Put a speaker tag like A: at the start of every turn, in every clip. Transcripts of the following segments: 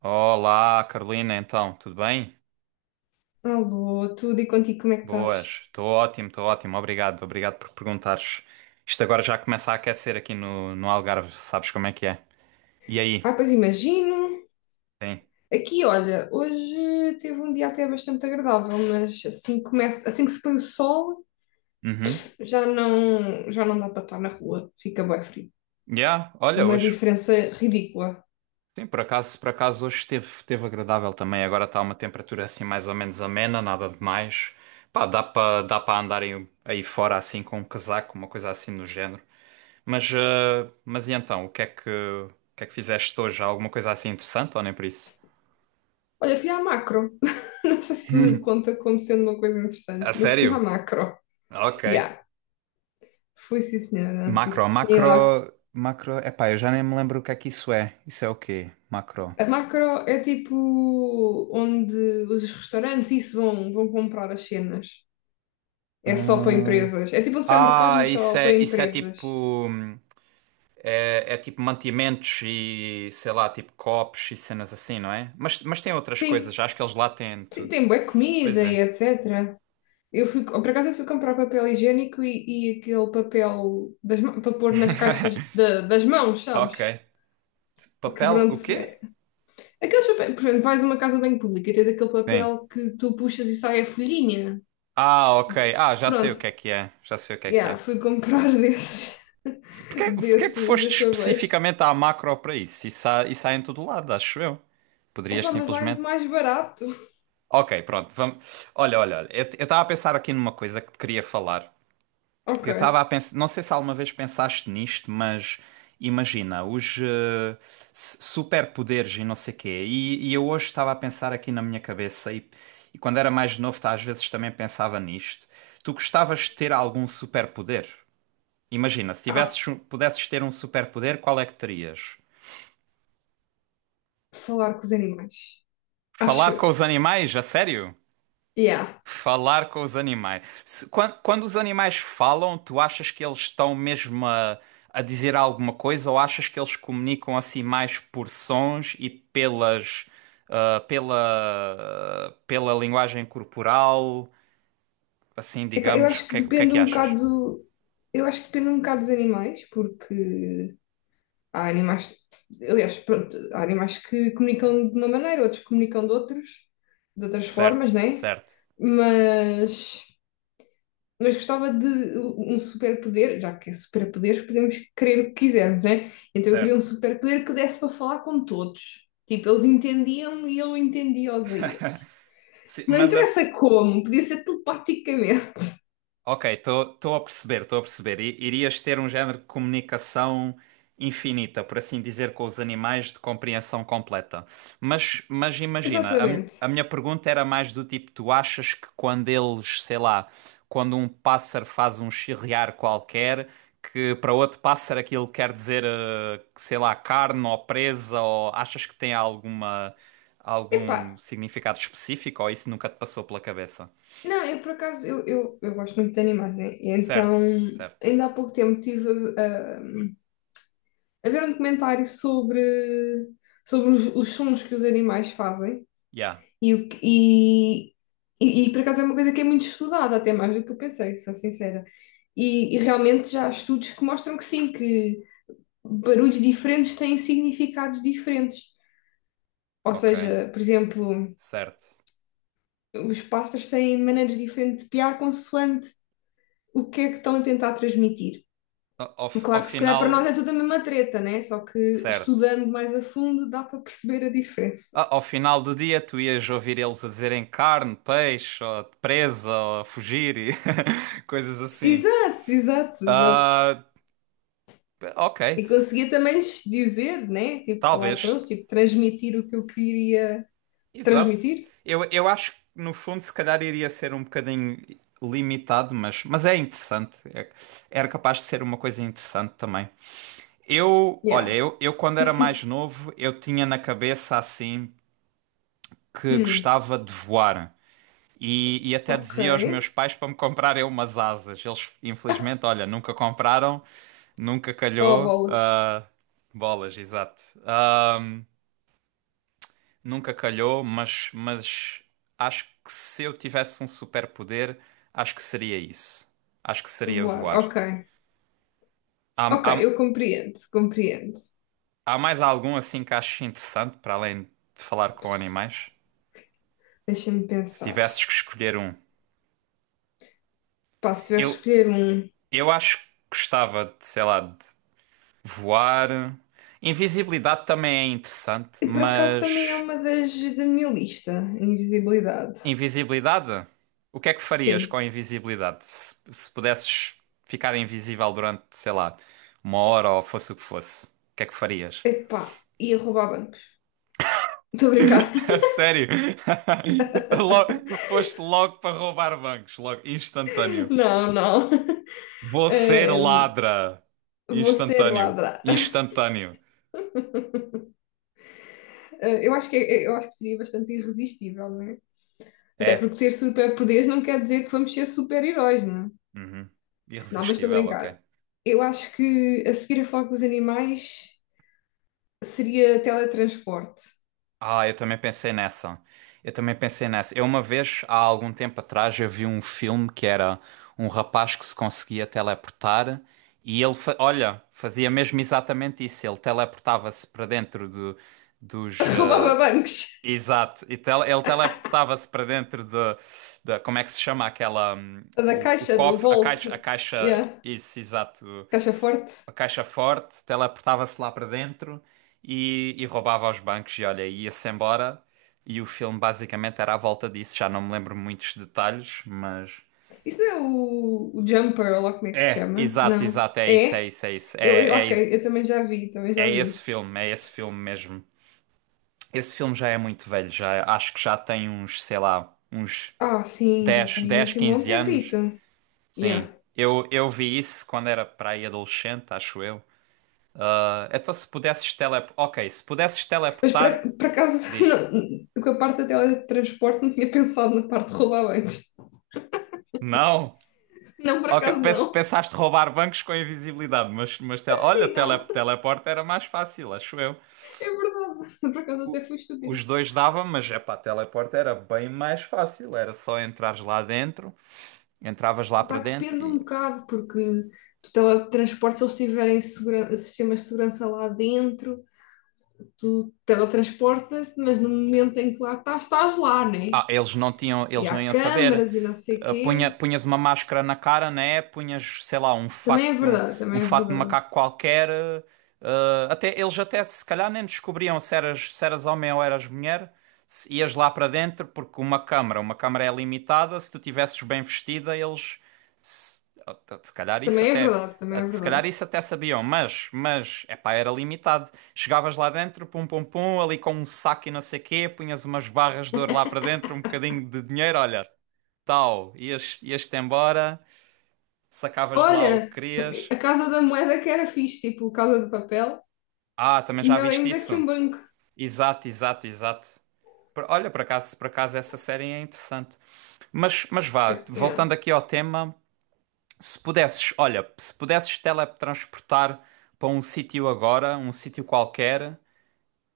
A: Olá, Carolina, então, tudo bem?
B: Alô, tudo e contigo, como é que estás?
A: Boas, estou ótimo, obrigado, obrigado por perguntares. Isto agora já começa a aquecer aqui no Algarve, sabes como é que é? E aí?
B: Ah, pois imagino.
A: Sim.
B: Aqui, olha, hoje teve um dia até bastante agradável, mas assim que começa, assim que se põe o sol,
A: Uhum.
B: já não dá para estar na rua, fica bem frio.
A: Yeah,
B: É
A: olha,
B: uma
A: hoje,
B: diferença ridícula.
A: sim, por acaso hoje esteve agradável também, agora está uma temperatura assim mais ou menos amena, nada demais. Pá, dá para andar aí fora assim com um casaco, uma coisa assim do género. Mas e então, o que é que fizeste hoje? Alguma coisa assim interessante ou nem por isso?
B: Olha, fui à macro. Não sei se conta como sendo uma coisa
A: A
B: interessante, mas fui à
A: sério?
B: macro.
A: Ok.
B: Yeah, fui sim, senhora. Tive
A: Macro,
B: que ir lá.
A: macro, macro. Epá, eu já nem me lembro o que é que isso é. Isso é o quê? Macro.
B: A macro é tipo onde os restaurantes isso vão comprar as cenas. É só para
A: Hum.
B: empresas. É tipo um supermercado,
A: Ah,
B: mas só
A: isso
B: para
A: é, isso é tipo.
B: empresas.
A: Hum. É tipo mantimentos e sei lá, tipo copos e cenas assim, não é? Mas tem outras coisas,
B: Sim,
A: acho que eles lá têm
B: sim,
A: tudo.
B: tem bué
A: Pois
B: comida e
A: é.
B: etc. Eu fui, por acaso eu fui comprar papel higiênico e aquele papel das para pôr nas caixas das mãos,
A: Ok.
B: sabes? Que
A: Papel, o
B: pronto,
A: quê?
B: é. Aqueles papéis, por exemplo, vais a uma casa bem pública e tens aquele
A: Sim.
B: papel que tu puxas e sai a folhinha.
A: Ah, ok.
B: De-
A: Ah, já sei
B: Pronto,
A: o que é que é. Já sei o que é que
B: yeah,
A: é.
B: fui comprar desses,
A: Porquê é que
B: desses,
A: foste
B: desses papéis.
A: especificamente à macro para isso? Isso há em todo lado, acho eu. Poderias
B: Epá, mas lá é muito
A: simplesmente.
B: mais barato.
A: Ok, pronto, vamos. Olha, olha, olha, eu estava a pensar aqui numa coisa que te queria falar.
B: Ok.
A: Eu estava a pensar, não sei se alguma vez pensaste nisto, mas imagina, os superpoderes e não sei quê. E eu hoje estava a pensar aqui na minha cabeça, e quando era mais novo, tá, às vezes também pensava nisto. Tu gostavas de ter algum superpoder? Imagina, se
B: Ah,
A: tivesses, pudesses ter um superpoder, qual é que terias?
B: falar com os animais. Acho
A: Falar com
B: eu.
A: os animais, a sério?
B: Yeah.
A: Falar com os animais. Quando os animais falam, tu achas que eles estão mesmo a dizer alguma coisa ou achas que eles comunicam assim mais por sons e pelas, pela linguagem corporal? Assim,
B: Epá, eu
A: digamos,
B: acho que
A: o que é
B: depende
A: que
B: um
A: achas?
B: bocado. Eu acho que depende um bocado dos animais, porque há animais. Aliás, pronto, há animais que comunicam de uma maneira, outros comunicam de outros, de outras
A: Certo,
B: formas, né?
A: certo,
B: Mas, mas gostava de um superpoder, já que é superpoder, podemos querer o que quisermos, né? Então eu queria um
A: certo.
B: superpoder que desse para falar com todos. Tipo, eles entendiam-me e eu entendia-os a eles.
A: Sim,
B: Não interessa como, podia ser telepaticamente.
A: ok, estou a perceber, estou a perceber. Irias ter um género de comunicação infinita, por assim dizer, com os animais de compreensão completa. Mas imagina,
B: Exatamente.
A: a minha pergunta era mais do tipo: tu achas que quando eles, sei lá, quando um pássaro faz um chirriar qualquer, que para outro pássaro aquilo quer dizer, que, sei lá, carne ou presa, ou achas que tem alguma,
B: Epá,
A: algum significado específico, ou isso nunca te passou pela cabeça?
B: não, eu por acaso, eu gosto muito de animais, né? E
A: Certo,
B: então,
A: certo.
B: ainda há pouco tempo estive a, a ver um documentário sobre os sons que os animais fazem
A: Yeah.
B: e, o que- e, por acaso é uma coisa que é muito estudada, até mais do que eu pensei, sou sincera. E realmente já há estudos que mostram que sim, que barulhos diferentes têm significados diferentes. Ou
A: Ok,
B: seja, por exemplo,
A: certo.
B: os pássaros têm maneiras diferentes de piar consoante o que é que estão a tentar transmitir.
A: A- Ao, f- ao
B: Claro que se calhar para nós é
A: final,
B: tudo a mesma treta, né? Só que
A: certo.
B: estudando mais a fundo dá para perceber a diferença.
A: Ao final do dia, tu ias ouvir eles a dizerem carne, peixe, ou presa, ou fugir e coisas assim.
B: Exato, exato, exato.
A: Ah, ok,
B: E conseguia também lhes dizer, né? Tipo, falar com
A: talvez.
B: eles, tipo, transmitir o que eu queria
A: Exato.
B: transmitir.
A: Eu acho que, no fundo, se calhar iria ser um bocadinho limitado, mas é interessante. Era capaz de ser uma coisa interessante também. Eu, olha,
B: Yeah.
A: eu, eu quando era mais novo, eu tinha na cabeça assim. Que
B: Hum,
A: gostava de voar. E até dizia aos meus
B: ok.
A: pais para me comprarem umas asas. Eles, infelizmente, olha, nunca compraram, nunca
B: Oh,
A: calhou.
B: bolas.
A: Ah, bolas, exato. Ah, nunca calhou, mas acho que se eu tivesse um superpoder, acho que seria isso. Acho que seria
B: Voar,
A: voar.
B: ok.
A: Há,
B: Ok,
A: há,
B: eu compreendo, compreendo.
A: há mais algum assim que aches interessante para além de falar com animais?
B: Deixa-me
A: Se
B: pensar.
A: tivesses que escolher um.
B: Pá, se tiver a
A: Eu,
B: escolher um.
A: eu acho que gostava de, sei lá, de voar. Invisibilidade também é interessante,
B: E por acaso também é
A: mas
B: uma das da minha lista, invisibilidade.
A: invisibilidade? O que é que farias com
B: Sim,
A: a invisibilidade? Se pudesses ficar invisível durante, sei lá, uma hora ou fosse, o que é que farias?
B: epá, ia roubar bancos. Estou a brincar.
A: A sério? Logo, foste logo para roubar bancos, logo, instantâneo.
B: Não, não.
A: Vou ser
B: Ahm,
A: ladra.
B: Vou ser
A: Instantâneo.
B: ladra. Ah,
A: Instantâneo.
B: eu acho que, é, eu acho que seria bastante irresistível, não é? Até
A: É.
B: porque ter superpoderes não quer dizer que vamos ser super-heróis, não é?
A: Uhum.
B: Não, mas estou a
A: Irresistível, ok.
B: brincar. Eu acho que a seguir a falar com os animais seria teletransporte.
A: Ah, eu também pensei nessa. Eu também pensei nessa. Eu uma vez, há algum tempo atrás, eu vi um filme que era um rapaz que se conseguia teleportar e ele, olha, fazia mesmo exatamente isso. Ele teleportava-se para dentro do, dos. eh,
B: Roubava bancos.
A: exato. E ele teleportava-se para dentro de, como é que se chama aquela?
B: Da
A: O
B: caixa, do
A: cofre, a
B: Volt.
A: caixa, a caixa...
B: Yeah.
A: Isso, exato,
B: Caixa forte.
A: uma caixa forte, teleportava-se lá para dentro e roubava aos bancos e olha, ia-se embora. E o filme basicamente era à volta disso, já não me lembro muitos detalhes, mas
B: Isso é o Jumper, ou lá como é que se
A: é,
B: chama?
A: exato,
B: Não.
A: exato, é isso, é
B: É?
A: isso, é isso. É, é,
B: Ok,
A: is-
B: eu também já vi, também já
A: é
B: vi.
A: esse filme, é esse filme, mesmo. Esse filme já é muito velho, já acho que já tem uns, sei lá, uns
B: Ah, sim, já
A: 10
B: tem
A: 10
B: assim um bom
A: 15
B: tempito.
A: anos. Sim.
B: Yeah.
A: Eu vi isso quando era para aí adolescente, acho eu. Ah, então se pudesses teleportar. Ok, se pudesses
B: Mas por,
A: teleportar,
B: por acaso,
A: diz.
B: não, com a parte da teletransporte, não tinha pensado na parte de rodabantes.
A: Não?
B: Não, por
A: Ok,
B: acaso não.
A: pensaste roubar bancos com invisibilidade, mas tele- olha,
B: Sim,
A: tele,
B: não.
A: teleporte era mais fácil, acho eu.
B: É verdade. Por acaso até
A: O-
B: fui estúpida.
A: os dois dava, mas é pá, teleporte era bem mais fácil, era só entrares lá dentro, entravas lá para
B: Pá,
A: dentro.
B: depende um bocado, porque do teletransporte, se eles tiverem sistemas de segurança lá dentro. Tu teletransportas, mas no momento em que lá estás, estás lá, né?
A: Ah, eles não tinham,
B: E
A: eles
B: há
A: não iam saber.
B: câmaras e não sei o
A: Ah, punha,
B: quê.
A: punhas uma máscara na cara, né? Punhas, sei lá,
B: Também é verdade,
A: um
B: também é
A: fato de
B: verdade.
A: macaco qualquer. Ah, até, eles até se calhar nem descobriam se eras, se eras homem ou eras mulher. Se ias lá para dentro, porque uma câmara é limitada. Se tu tivesses bem vestida, eles se, ah, se calhar isso
B: Também é
A: até,
B: verdade, também é
A: se calhar
B: verdade.
A: isso até sabiam, mas, epá, era limitado. Chegavas lá dentro, pum pum pum, ali com um saco e não sei quê, punhas umas barras de ouro lá para dentro, um bocadinho de dinheiro, olha, tal, ias-te embora, sacavas de lá o
B: Olha,
A: que querias.
B: a Casa da Moeda que era fixe, tipo Casa de Papel,
A: Ah, também já
B: melhor
A: viste
B: ainda que
A: isso?
B: um banco.
A: Exato, exato, exato. Olha, por acaso essa série é interessante. Mas vá,
B: Yeah.
A: voltando aqui ao tema, se pudesses, olha, se pudesses teletransportar para um sítio agora, um sítio qualquer,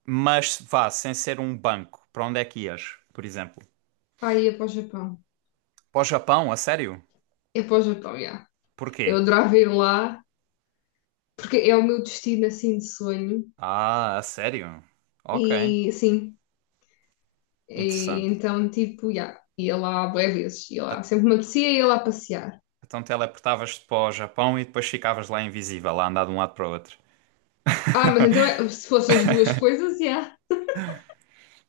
A: mas vá, sem ser um banco, para onde é que ias, por exemplo?
B: Pá, ia para o Japão.
A: Para o Japão, a sério?
B: Ia para o Japão, yeah.
A: Porquê?
B: Eu adorava ir lá, porque é o meu destino, assim, de sonho.
A: Ah, a sério? Ok,
B: E, sim,
A: interessante.
B: tipo, yeah, ia lá bué vezes, ia
A: A-
B: lá. Sempre me apetecia, ia lá passear.
A: então teleportavas-te para o Japão e depois ficavas lá invisível, a andar de um lado para o outro.
B: Ah, mas então se fossem as duas coisas, yeah.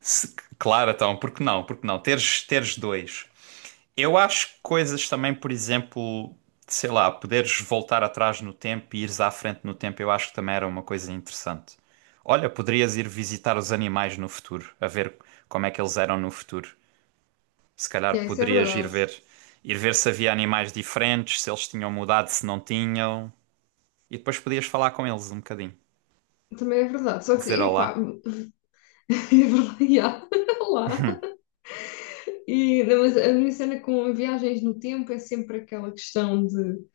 A: Claro, então, porque não? Porque não? Teres dois. Eu acho que coisas também, por exemplo, sei lá, poderes voltar atrás no tempo e ires à frente no tempo, eu acho que também era uma coisa interessante. Olha, poderias ir visitar os animais no futuro, a ver como é que eles eram no futuro. Se calhar
B: Yeah, isso é
A: poderias ir
B: verdade.
A: ver, ir ver se havia animais diferentes, se eles tinham mudado, se não tinham. E depois podias falar com eles um bocadinho.
B: Também é verdade. Só que,
A: Dizer
B: epá,
A: olá.
B: é verdade, yeah. Não, mas a minha cena com viagens no tempo é sempre aquela questão de...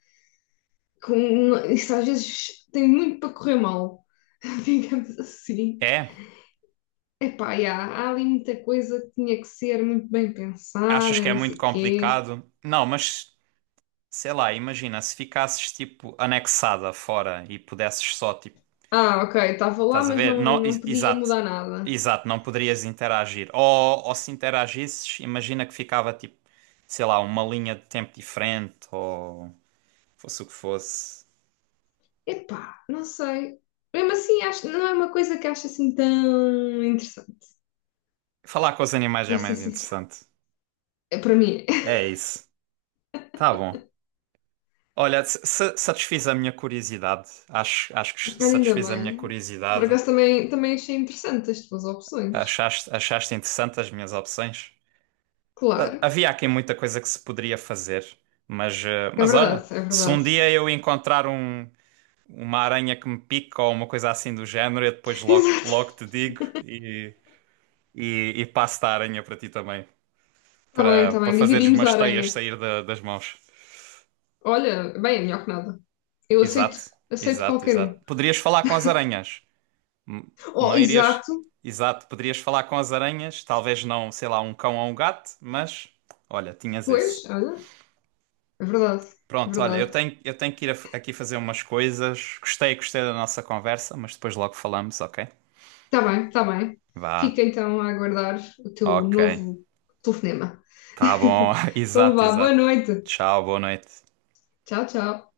B: Com, isso às vezes tem muito para correr mal, digamos assim.
A: É?
B: Epá, yeah, há ali muita coisa que tinha que ser muito bem
A: Achas
B: pensada
A: que
B: e
A: é
B: não
A: muito
B: sei o quê.
A: complicado? Não, mas sei lá, imagina se ficasses tipo anexada fora e pudesses só tipo.
B: Ah, ok, estava lá,
A: Estás a
B: mas
A: ver? Não,
B: não podia
A: exato.
B: mudar nada.
A: Exato, não poderias interagir. Ou se interagisses, imagina que ficava tipo, sei lá, uma linha de tempo diferente ou fosse o que fosse.
B: Epá, não sei. Mesmo assim, acho, não é uma coisa que acho assim tão interessante,
A: Falar com os animais é
B: para ser
A: mais
B: sincera.
A: interessante.
B: É, para mim, é.
A: É isso. Tá bom. Olha, satisfiz a minha curiosidade. Acho que
B: Olha, ainda
A: satisfiz a minha
B: bem. Por
A: curiosidade.
B: acaso também, também achei interessante as tuas opções.
A: Achaste interessante as minhas opções? Ah,
B: Claro,
A: havia aqui muita coisa que se poderia fazer, mas, eh,
B: é
A: mas olha,
B: verdade, é
A: se um
B: verdade.
A: dia eu encontrar um, uma aranha que me pica ou uma coisa assim do género, eu depois logo,
B: Exato.
A: logo te digo e passo da aranha para ti também, para,
B: Está
A: para
B: bem,
A: fazeres
B: dividimos a
A: umas teias
B: aranha.
A: sair da- das mãos.
B: Olha, bem, é melhor que nada. Eu
A: Exato,
B: aceito, aceito
A: exato,
B: qualquer
A: exato.
B: um.
A: Poderias falar com as aranhas. Hum.
B: Oh,
A: Não irias.
B: exato,
A: Exato, poderias falar com as aranhas, talvez não, sei lá, um cão ou um gato, mas olha, tinhas esse.
B: pois, olha, é verdade, é
A: Pronto, olha, eu
B: verdade.
A: tenho, eu tenho que ir aqui fazer umas coisas. Gostei, gostei da nossa conversa, mas depois logo falamos, ok?
B: Está bem, está bem.
A: Vá.
B: Fica então a aguardar o teu
A: Ok.
B: novo telefonema.
A: Tá bom.
B: Então
A: Exato,
B: vá, boa
A: exato.
B: noite.
A: Tchau, boa noite.
B: Tchau, tchau.